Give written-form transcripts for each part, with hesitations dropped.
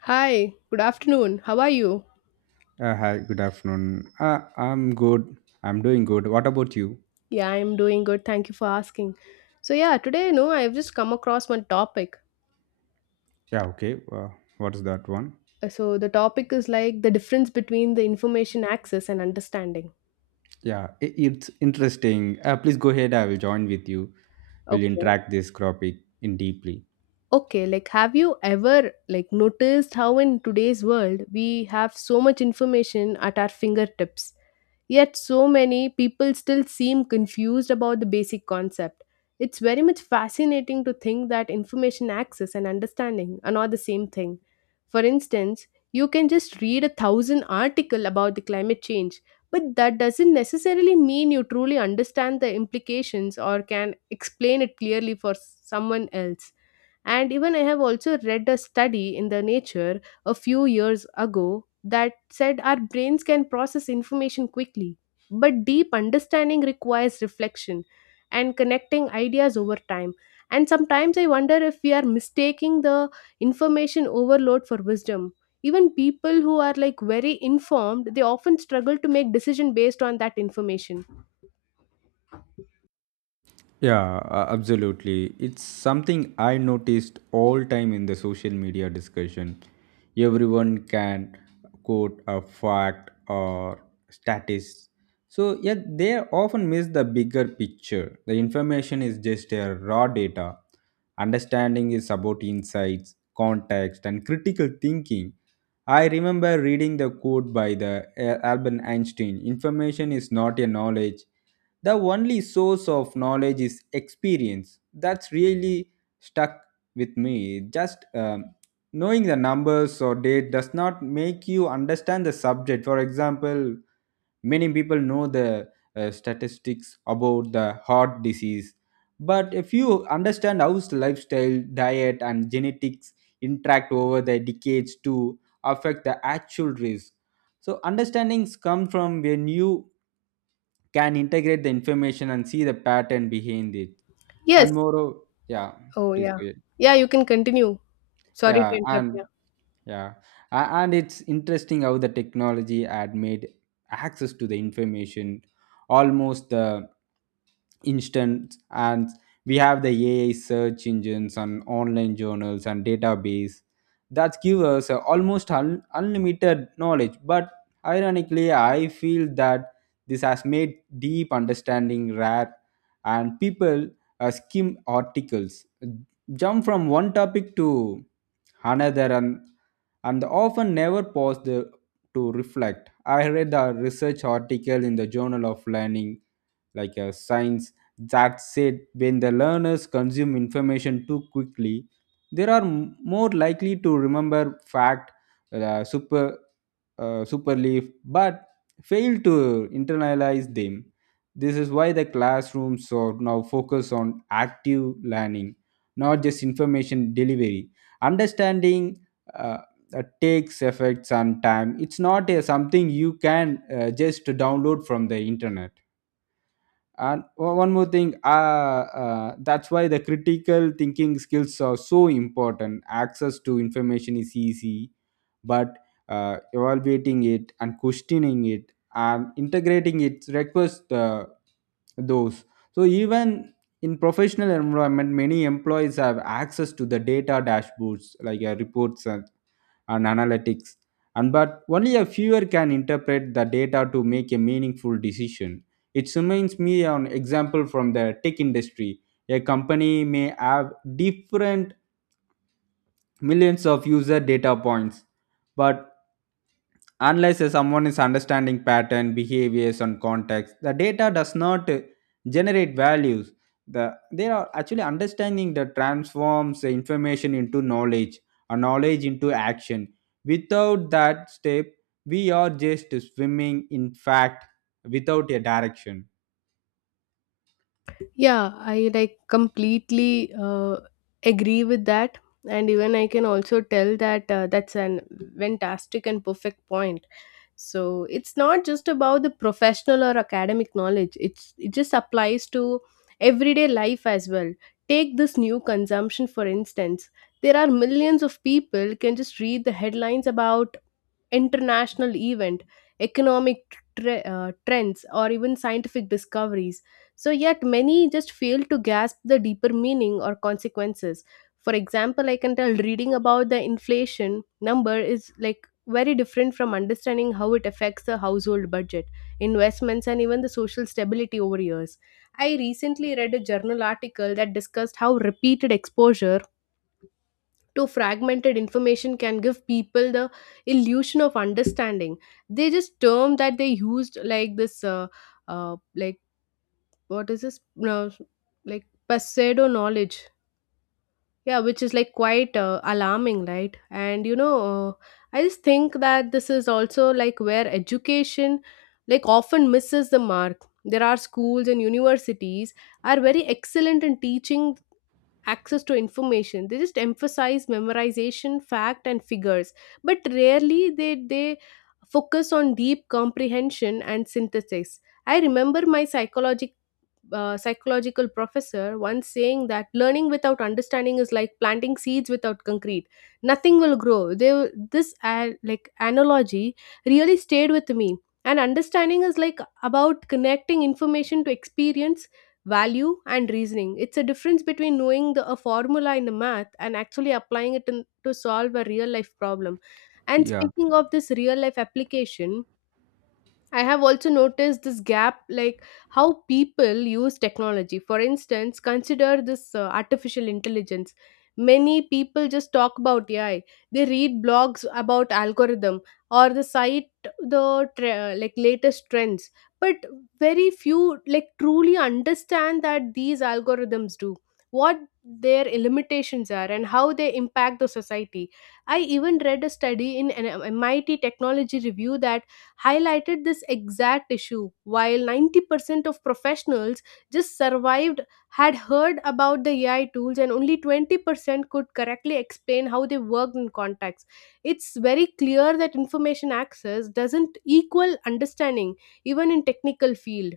Hi, good afternoon. How are you? Hi, good afternoon. I'm good. I'm doing good. What about you? Yeah, I'm doing good. Thank you for asking. So yeah, today, I've just come across one topic. Yeah, okay. What's that one? So the topic is like the difference between the information access and understanding. Yeah, it's interesting. Please go ahead. I will join with you. We'll Okay. interact this topic in deeply. Okay, like have you ever like noticed how in today's world we have so much information at our fingertips, yet so many people still seem confused about the basic concept? It's very much fascinating to think that information access and understanding are not the same thing. For instance, you can just read a thousand article about the climate change, but that doesn't necessarily mean you truly understand the implications or can explain it clearly for someone else. And even I have also read a study in the Nature a few years ago that said our brains can process information quickly, but deep understanding requires reflection and connecting ideas over time. And sometimes I wonder if we are mistaking the information overload for wisdom. Even people who are like very informed, they often struggle to make decision based on that information. Yeah, absolutely. It's something I noticed all time in the social media discussion. Everyone can quote a fact or status. So yeah, they often miss the bigger picture. The information is just a raw data. Understanding is about insights, context, and critical thinking. I remember reading the quote by the Albert Einstein: "Information is not a knowledge; the only source of knowledge is experience. That's really stuck with me." Just knowing the numbers or date does not make you understand the subject. For example, many people know the statistics about the heart disease. But if you understand how lifestyle, diet, and genetics interact over the decades to affect the actual risk, so understandings come from when you can integrate the information and see the pattern behind it. Yes. And moreover, yeah, Oh please yeah. go ahead. Yeah, you can continue. Sorry to Yeah, interrupt. and Yeah. yeah, and it's interesting how the technology had made access to the information almost the instant, and we have the ai search engines and online journals and database that give us a almost unlimited knowledge. But ironically, I feel that this has made deep understanding rare, and people skim articles, jump from one topic to another, and often never pause to reflect. I read a research article in the journal of learning like a science that said when the learners consume information too quickly, they are more likely to remember fact super super but fail to internalize them. This is why the classrooms are now focus on active learning, not just information delivery. Understanding uh, takes effects and time. It's not a, something you can just download from the internet. And one more thing, that's why the critical thinking skills are so important. Access to information is easy, but evaluating it and questioning it and integrating it requires those. So even in professional environment, many employees have access to the data dashboards, like reports and analytics, and but only a fewer can interpret the data to make a meaningful decision. It reminds me an example from the tech industry. A company may have different millions of user data points, but unless someone is understanding pattern, behaviors, and context, the data does not generate values. They are actually understanding that transforms the information into knowledge, or knowledge into action. Without that step, we are just swimming in fact without a direction. Yeah, I like completely agree with that. And even I can also tell that that's an fantastic and perfect point. So it's not just about the professional or academic knowledge. It's it just applies to everyday life as well. Take this new consumption for instance. There are millions of people can just read the headlines about international event, economic trends, or even scientific discoveries. So, yet many just fail to grasp the deeper meaning or consequences. For example, I can tell reading about the inflation number is like very different from understanding how it affects the household budget, investments, and even the social stability over years. I recently read a journal article that discussed how repeated exposure to fragmented information can give people the illusion of understanding. They just term that they used like this like what is this no, like pseudo knowledge, yeah, which is like quite alarming, right? And I just think that this is also like where education like often misses the mark. There are schools and universities are very excellent in teaching access to information. They just emphasize memorization fact and figures, but rarely they focus on deep comprehension and synthesis. I remember my psychology psychological professor once saying that learning without understanding is like planting seeds without concrete. Nothing will grow. This like analogy really stayed with me. And understanding is like about connecting information to experience, value and reasoning. It's a difference between knowing a formula in the math and actually applying it to solve a real life problem. And Yeah. speaking of this real life application, I have also noticed this gap, like how people use technology. For instance, consider this artificial intelligence. Many people just talk about AI. They read blogs about algorithm or the site, the tre- like latest trends. But very few like truly understand that these algorithms do what their limitations are and how they impact the society. I even read a study in an MIT Technology Review that highlighted this exact issue. While 90% of professionals just survived had heard about the AI tools and only 20% could correctly explain how they worked in context. It's very clear that information access doesn't equal understanding even in technical field.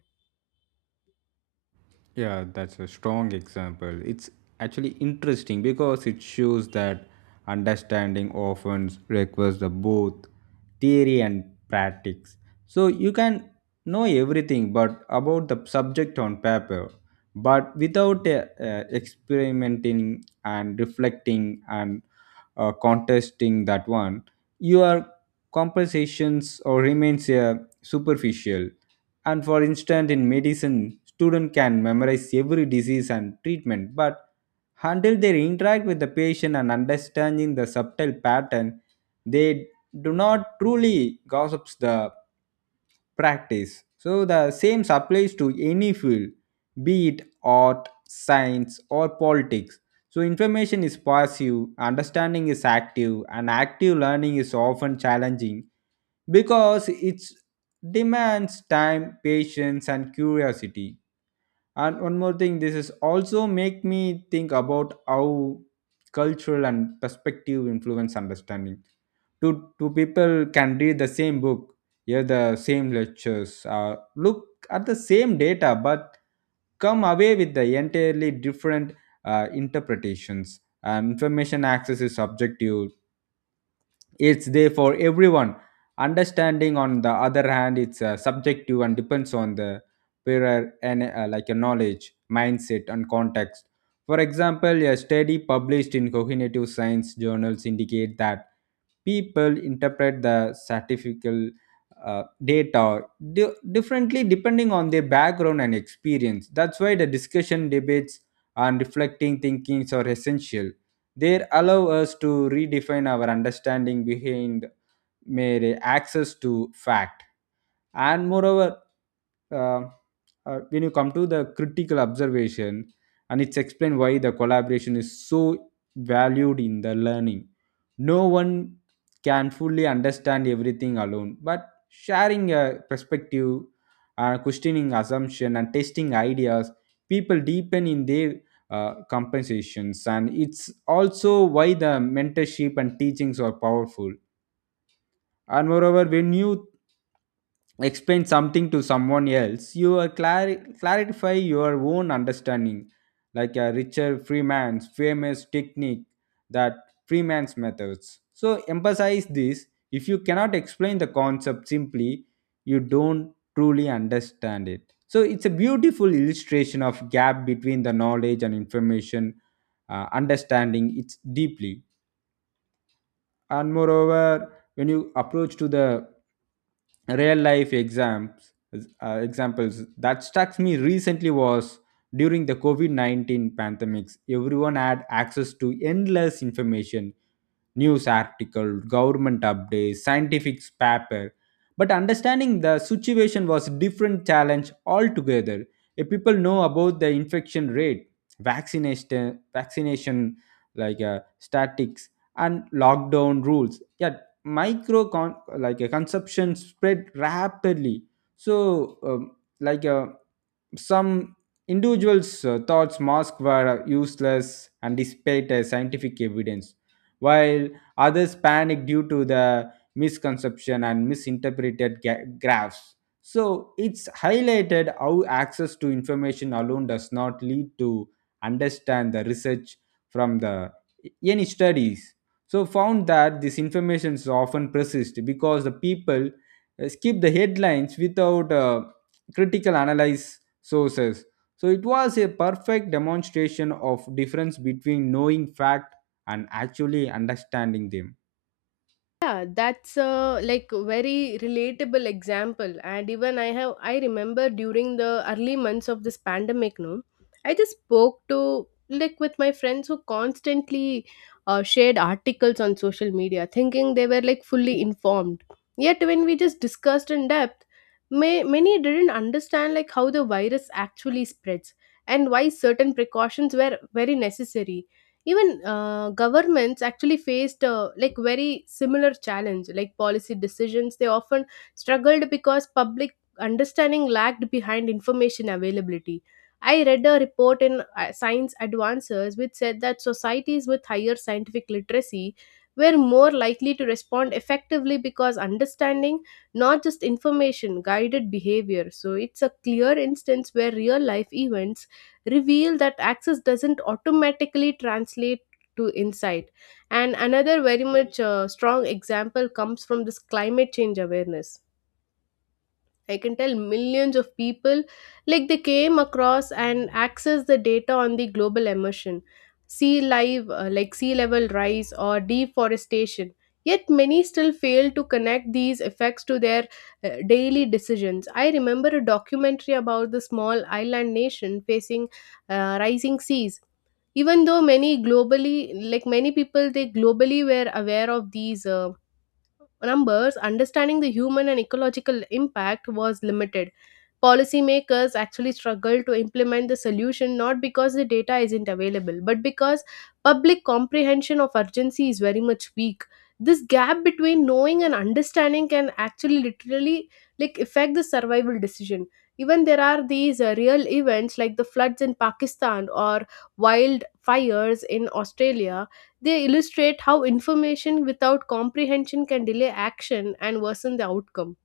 Yeah, that's a strong example. It's actually interesting because it shows that understanding often requires the both theory and practice. So you can know everything but about the subject on paper, but without experimenting and reflecting and contesting that one, your conversations or remains superficial. And for instance, in medicine, student can memorize every disease and treatment, but until they interact with the patient and understanding the subtle pattern, they do not truly gossips the practice. So the same applies to any field, be it art, science, or politics. So information is passive, understanding is active, and active learning is often challenging because it demands time, patience, and curiosity. And one more thing, this is also make me think about how cultural and perspective influence understanding. Two people can read the same book, hear the same lectures, look at the same data, but come away with the entirely different interpretations. And information access is subjective, it's there for everyone. Understanding on the other hand, it's subjective and depends on the prior and like a knowledge, mindset, and context. For example, a study published in cognitive science journals indicate that people interpret the statistical data differently depending on their background and experience. That's why the discussion, debates, and reflecting thinkings are essential. They allow us to redefine our understanding behind mere access to fact. And moreover, uh, when you come to the critical observation, and it's explained why the collaboration is so valued in the learning. No one can fully understand everything alone, but sharing a perspective, questioning assumption, and testing ideas, people deepen in their compensations. And it's also why the mentorship and teachings are powerful. And moreover, when you explain something to someone else, you are clarify your own understanding, like a richard freeman's famous technique. That freeman's methods so emphasize this: if you cannot explain the concept simply, you don't truly understand it. So it's a beautiful illustration of gap between the knowledge and information. Understanding it's deeply. And moreover, when you approach to the real life exams, examples that struck me recently was during the covid-19 pandemics, everyone had access to endless information: news article, government updates, scientific paper. But understanding the situation was different challenge altogether. If people know about the infection rate, vaccination like statics and lockdown rules. Yet like a consumption spread rapidly. So like a some individuals thought masks were useless and despite scientific evidence, while others panicked due to the misconception and misinterpreted graphs. So it's highlighted how access to information alone does not lead to understand the research from the any studies. So found that this information is often persist because the people skip the headlines without critical analysis sources, so it was a perfect demonstration of difference between knowing fact and actually understanding them. Yeah, that's a like very relatable example, and even I remember during the early months of this pandemic, no, I just spoke to like with my friends who constantly shared articles on social media thinking they were like fully informed. Yet when we just discussed in depth, many didn't understand like how the virus actually spreads and why certain precautions were very necessary. Even governments actually faced like very similar challenge like policy decisions. They often struggled because public understanding lagged behind information availability. I read a report in Science Advances which said that societies with higher scientific literacy were more likely to respond effectively because understanding, not just information, guided behavior. So it's a clear instance where real life events reveal that access doesn't automatically translate to insight. And another very much strong example comes from this climate change awareness. I can tell millions of people like they came across and access the data on the global emission, sea live like sea level rise or deforestation. Yet many still fail to connect these effects to their daily decisions. I remember a documentary about the small island nation facing rising seas. Even though many globally like many people they globally were aware of these numbers, understanding the human and ecological impact was limited. Policymakers actually struggle to implement the solution not because the data isn't available but because public comprehension of urgency is very much weak. This gap between knowing and understanding can actually literally like affect the survival decision. Even there are these real events like the floods in Pakistan or wildfires in Australia. They illustrate how information without comprehension can delay action and worsen the outcome.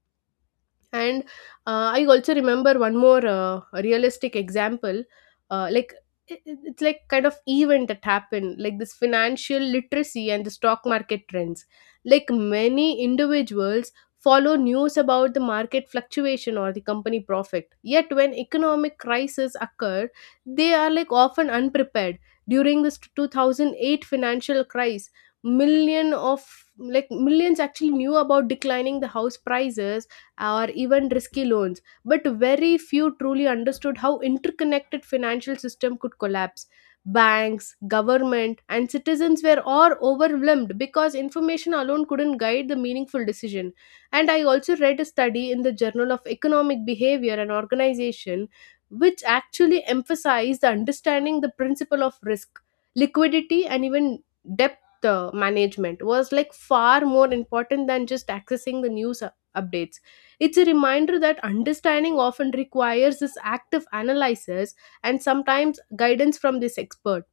And I also remember one more realistic example, uh, like it's like kind of event that happened, like this financial literacy and the stock market trends. Like many individuals follow news about the market fluctuation or the company profit. Yet when economic crises occur, they are like often unprepared. During this 2008 financial crisis, million of like millions actually knew about declining the house prices or even risky loans, but very few truly understood how interconnected financial system could collapse. Banks, government and citizens were all overwhelmed because information alone couldn't guide the meaningful decision. And I also read a study in the Journal of Economic Behavior and Organization which actually emphasized the understanding the principle of risk, liquidity and even depth management was like far more important than just accessing the updates. It's a reminder that understanding often requires this active analysis and sometimes guidance from this expert.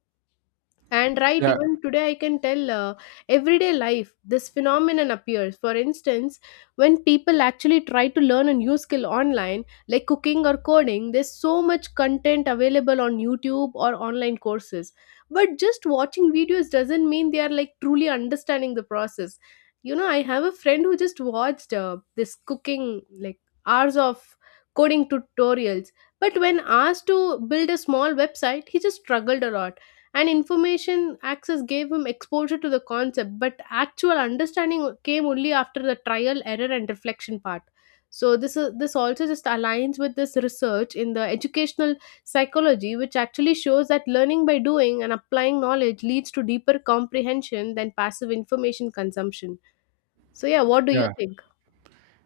And right, Yeah, even today I can tell everyday life this phenomenon appears. For instance, when people actually try to learn a new skill online, like cooking or coding, there's so much content available on YouTube or online courses. But just watching videos doesn't mean they are like truly understanding the process. You know, I have a friend who just watched this cooking, like hours of coding tutorials. But when asked to build a small website, he just struggled a lot. And information access gave him exposure to the concept, but actual understanding came only after the trial error and reflection part. So this is this also just aligns with this research in the educational psychology which actually shows that learning by doing and applying knowledge leads to deeper comprehension than passive information consumption. So yeah, what do you yeah. think?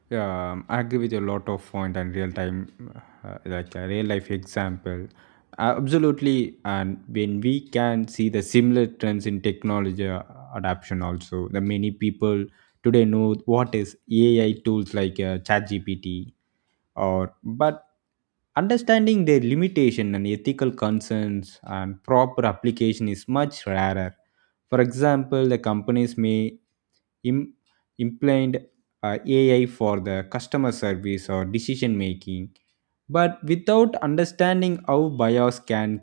Yeah, I agree with a lot of point and real time, like a real life example. Absolutely, and when we can see the similar trends in technology adoption, also the many people today know what is AI tools like ChatGPT, or but understanding their limitation and ethical concerns and proper application is much rarer. For example, the companies may Im- implement AI for the customer service or decision making, but without understanding how bias can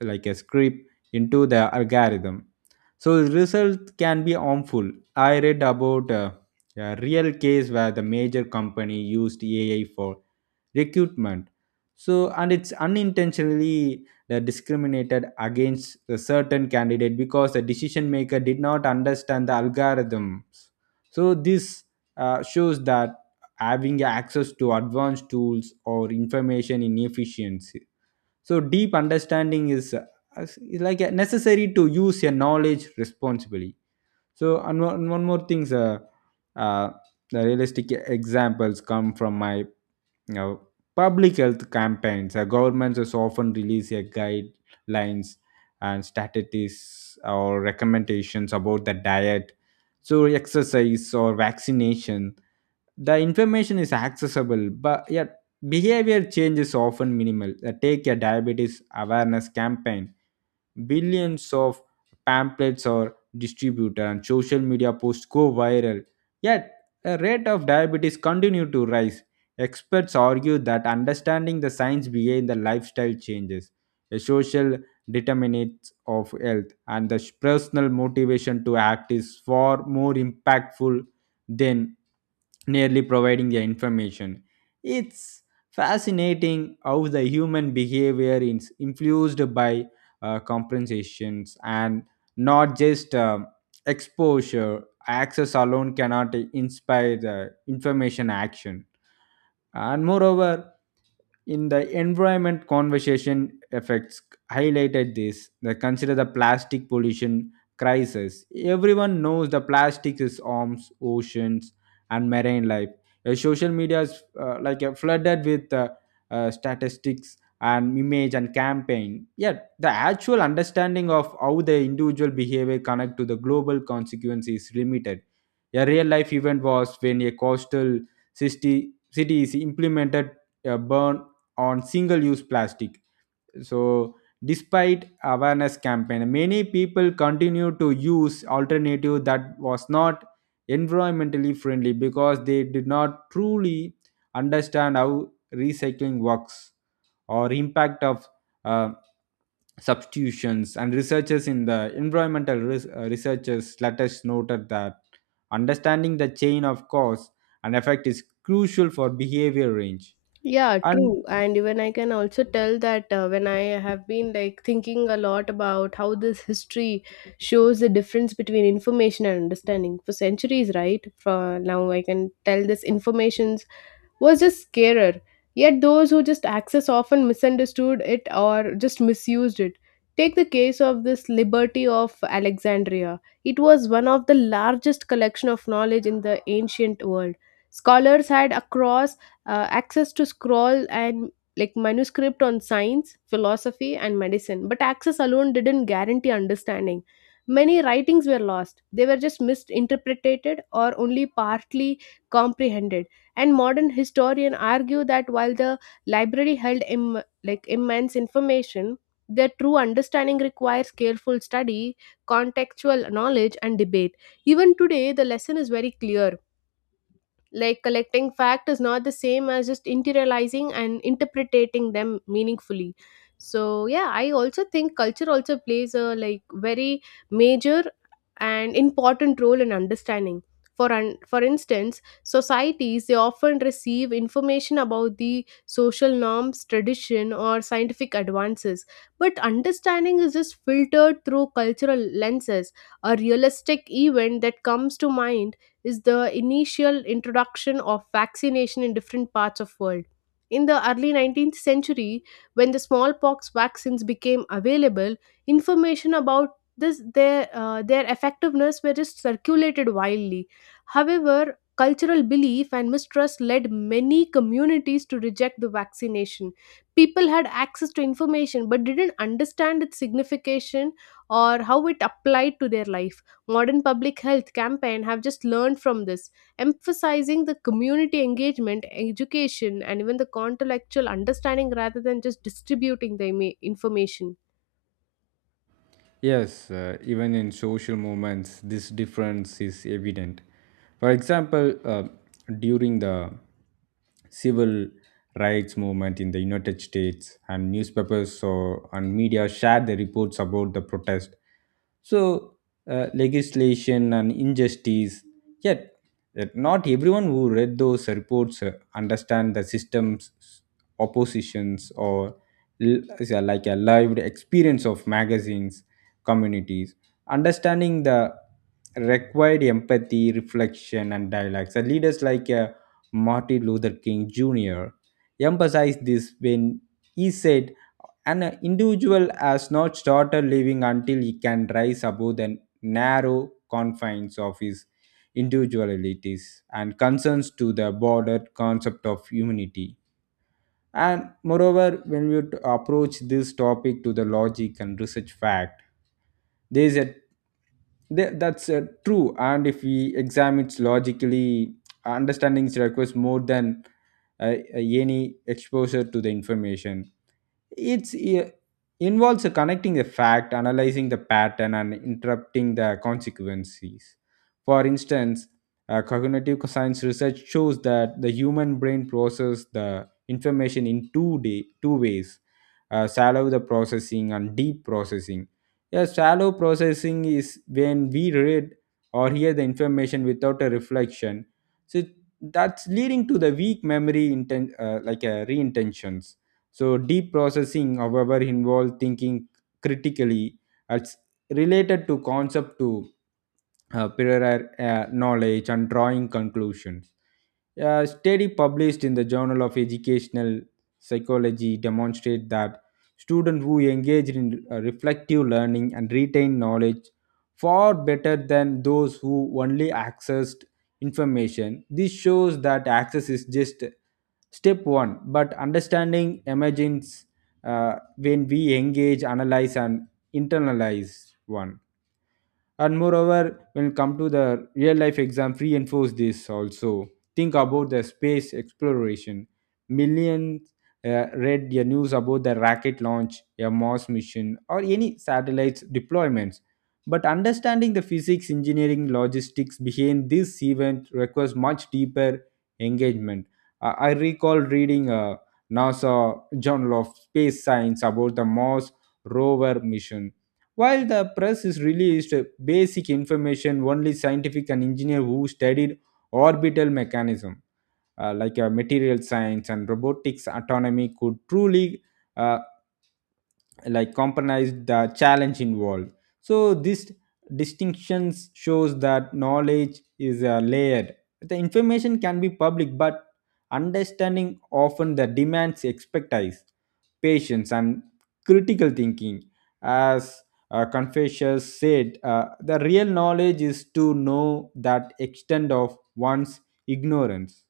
like a script into the algorithm. So the result can be harmful. I read about a real case where the major company used AI for recruitment. So and it's unintentionally discriminated against a certain candidate because the decision maker did not understand the algorithms. So this shows that having access to advanced tools or information in efficiency. So deep understanding is like a necessary to use your knowledge responsibly. So and one more thing, uh, the realistic examples come from my know, public health campaigns. Governments has often release their guidelines and strategies or recommendations about the diet, so exercise or vaccination. The information is accessible, but yet behavior change is often minimal. Take a diabetes awareness campaign. Billions of pamphlets are distributed and social media posts go viral, yet the rate of diabetes continue to rise. Experts argue that understanding the science behind the lifestyle changes, the social determinants of health, and the personal motivation to act is far more impactful than nearly providing the information. It's fascinating how the human behavior is influenced by compensations and not just exposure. Access alone cannot inspire the information action. And moreover, in the environment conversation effects highlighted this, they consider the plastic pollution crisis. Everyone knows the plastic is arms oceans and marine life. Social media is like flooded with statistics and image and campaign, yet the actual understanding of how the individual behavior connect to the global consequence is limited. A real life event was when a coastal city is implemented a ban on single-use plastic. So, despite awareness campaign, many people continue to use alternative that was not environmentally friendly because they did not truly understand how recycling works or impact of uh, substitutions. And researchers in the environmental researchers let us noted that understanding the chain of cause and effect is crucial for behavior range Yeah, and true. And even I can also tell that when I have been like thinking a lot about how this history shows the difference between information and understanding for centuries, right? For now, I can tell this informations was just scarer. Yet those who just access often misunderstood it or just misused it. Take the case of this Liberty of Alexandria. It was one of the largest collection of knowledge in the ancient world. Scholars had across access to scroll and like manuscript on science, philosophy, and medicine, but access alone didn't guarantee understanding. Many writings were lost. They were just misinterpreted or only partly comprehended. And modern historians argue that while the library held like immense information, their true understanding requires careful study, contextual knowledge and debate. Even today the lesson is very clear, like collecting fact is not the same as just interiorizing and interpreting them meaningfully. So yeah, I also think culture also plays a like very major and important role in understanding. For instance, societies they often receive information about the social norms, tradition, or scientific advances. But understanding is just filtered through cultural lenses. A realistic event that comes to mind is the initial introduction of vaccination in different parts of world. In the early 19th century, when the smallpox vaccines became available, information about this their effectiveness were just circulated widely. However, cultural belief and mistrust led many communities to reject the vaccination. People had access to information but didn't understand its signification or how it applied to their life. Modern public health campaign have just learned from this, emphasizing the community engagement, education, and even the contextual understanding rather than just distributing the information. yes, even in social movements, this difference is evident. For example, during the civil rights movement in the United States, and newspapers so, and media shared the reports about the protest. So, legislation and injustice. Yet, yet not everyone who read those reports understand the system's oppositions or is like a lived experience of magazines communities. Understanding the required empathy, reflection, and dialogue. So leaders like Martin Luther King Jr. emphasized this when he said, "An individual has not started living until he can rise above the narrow confines of his individualities and concerns to the broader concept of humanity." And moreover, when we approach this topic to the logic and research fact, there is a Th- That's true. And if we examine it logically, understanding requires more than any exposure to the information. it's i- involves connecting the fact, analyzing the pattern, and interrupting the consequences. For instance, cognitive science research shows that the human brain processes the information in two ways: shallow the processing and deep processing. Yeah, shallow processing is when we read or hear the information without a reflection, so that's leading to the weak memory reintentions. So deep processing, however, involves thinking critically as related to concept to prior knowledge and drawing conclusions. A study published in the Journal of Educational Psychology demonstrate that students who engage in reflective learning and retain knowledge far better than those who only accessed information. This shows that access is just step one, but understanding emerges when we engage, analyze, and internalize one. And moreover, when it come to the real life exam reinforce this also, think about the space exploration. Millions read the news about the rocket launch, a Mars mission, or any satellites deployments, but understanding the physics engineering logistics behind this event requires much deeper engagement. I recall reading a NASA journal of space science about the Mars rover mission. While the press is released basic information, only scientific and engineer who studied orbital mechanism, material science, and robotics autonomy could truly uh, like compromise the challenge involved. So this distinctions shows that knowledge is layered. The information can be public, but understanding often the demands expertise, patience, and critical thinking. As Confucius said, the real knowledge is to know that extent of one's ignorance.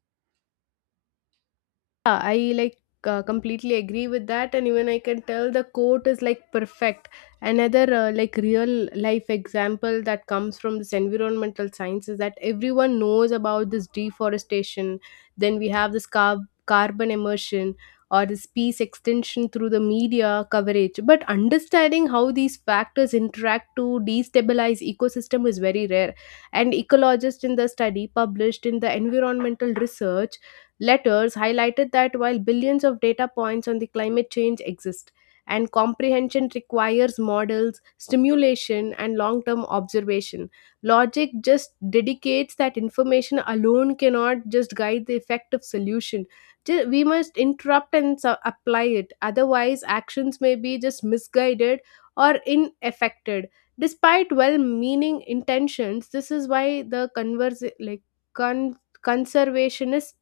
Yeah, I like completely agree with that, and even I can tell the quote is like perfect. Another like real life example that comes from this environmental science is that everyone knows about this deforestation. Then we have this carbon immersion or this peace extension through the media coverage. But understanding how these factors interact to destabilize ecosystem is very rare. And ecologists in the study published in the Environmental Research Letters highlighted that while billions of data points on the climate change exist and comprehension requires models stimulation and long-term observation, logic just dedicates that information alone cannot just guide the effective solution. We must interrupt and apply it, otherwise actions may be just misguided or ineffected despite well-meaning intentions. This is why the con- conservationists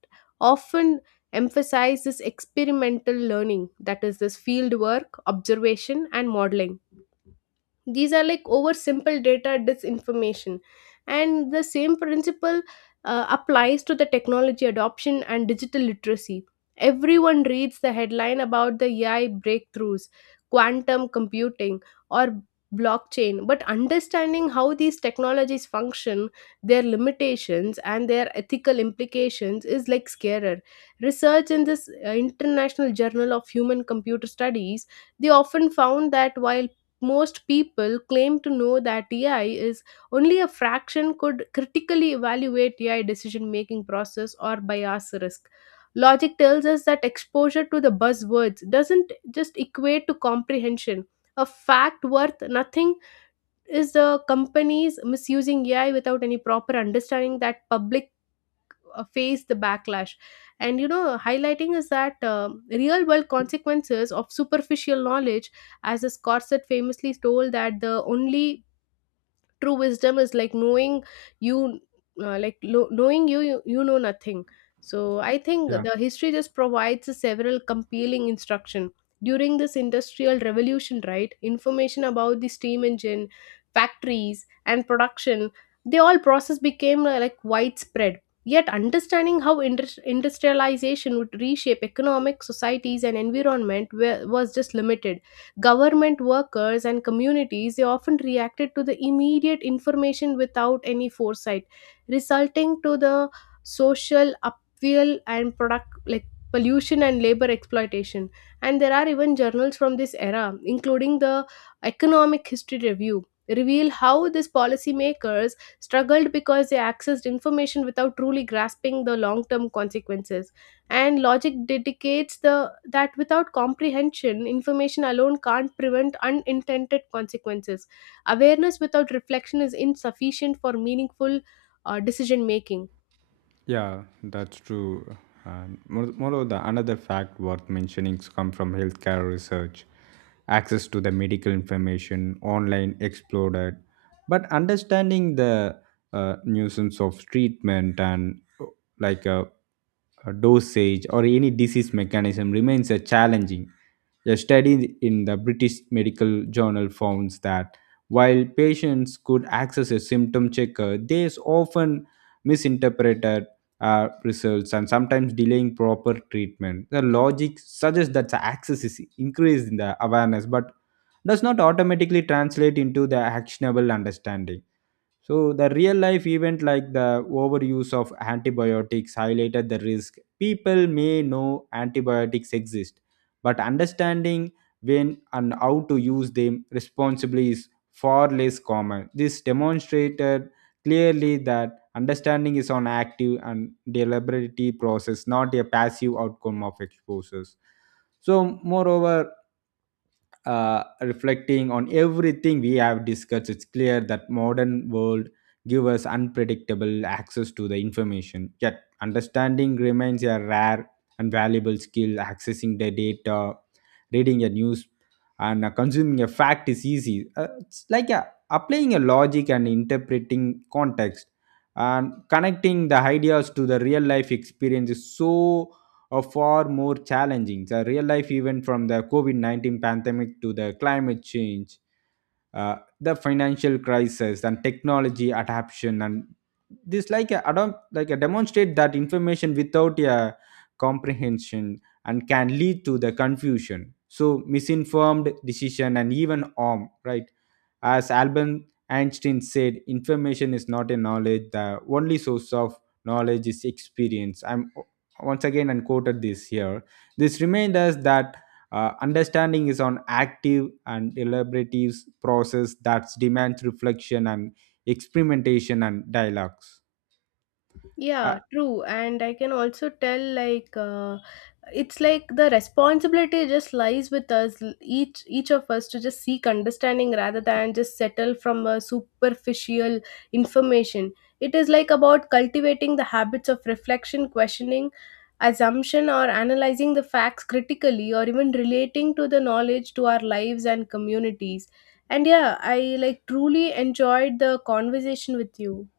often emphasize this experimental learning, that is this field work observation and modeling. These are like over simple data disinformation. And the same principle applies to the technology adoption and digital literacy. Everyone reads the headline about the AI breakthroughs, quantum computing or blockchain, but understanding how these technologies function, their limitations and their ethical implications is like scarer. Research in this international journal of human computer studies they often found that while most people claim to know that AI is, only a fraction could critically evaluate AI decision making process or bias risk. Logic tells us that exposure to the buzzwords doesn't just equate to comprehension. A fact worth nothing is the companies misusing AI without any proper understanding that public face the backlash. And you know highlighting is that real world consequences of superficial knowledge. As the Scorsese famously told that the only true wisdom is like knowing you knowing you know nothing. So I think Yeah. the history just provides a several compelling instruction during this industrial revolution, right? Information about the steam engine, factories and production, they all process became like widespread. Yet understanding how industrialization would reshape economic societies and environment was just limited. Government workers and communities they often reacted to the immediate information without any foresight, resulting to the social upheaval and product like pollution and labor exploitation. And there are even journals from this era, including the Economic History Review, reveal how these policymakers struggled because they accessed information without truly grasping the long term consequences. And logic dedicates the that without comprehension, information alone can't prevent unintended consequences. Awareness without reflection is insufficient for meaningful decision making. Yeah, that's true. And moreover, the another fact worth mentioning comes from healthcare research. Access to the medical information online exploded, but understanding the nuisance of treatment and like a, a dosage or any disease mechanism remains a challenging. A study in the British Medical Journal found that while patients could access a symptom checker, they often misinterpreted results and sometimes delaying proper treatment. The logic suggests that the access is increased in the awareness, but does not automatically translate into the actionable understanding. So the real life event like the overuse of antibiotics highlighted the risk. People may know antibiotics exist, but understanding when and how to use them responsibly is far less common. This demonstrated clearly that understanding is an active and deliberate process, not a passive outcome of exposures. So moreover, reflecting on everything we have discussed, it's clear that modern world give us unpredictable access to the information, yet understanding remains a rare and valuable skill. Accessing the data, reading a news, and consuming a fact is easy. It's like applying a logic and interpreting context and connecting the ideas to the real life experience is so are far more challenging. The real life event from the COVID-19 pandemic to the climate change, the financial crisis, and technology adaptation. And this, like a demonstrate that information without a comprehension and can lead to the confusion. So, misinformed decision and even harm, right? As Albert Einstein said, information is not a knowledge. The only source of knowledge is experience. I'm once again unquoted this here. This reminds us that understanding is an active and elaborative process that demands reflection and experimentation and dialogues. Uh, Yeah, true. And I can also tell, like, it's like the responsibility just lies with us, each of us, to just seek understanding rather than just settle from a superficial information. It is like about cultivating the habits of reflection, questioning, assumption, or analyzing the facts critically, or even relating to the knowledge to our lives and communities. And yeah, I like truly enjoyed the conversation with you.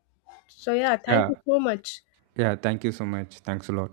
So yeah, thank yeah, you so much. yeah. Thank you so much. Thanks a lot.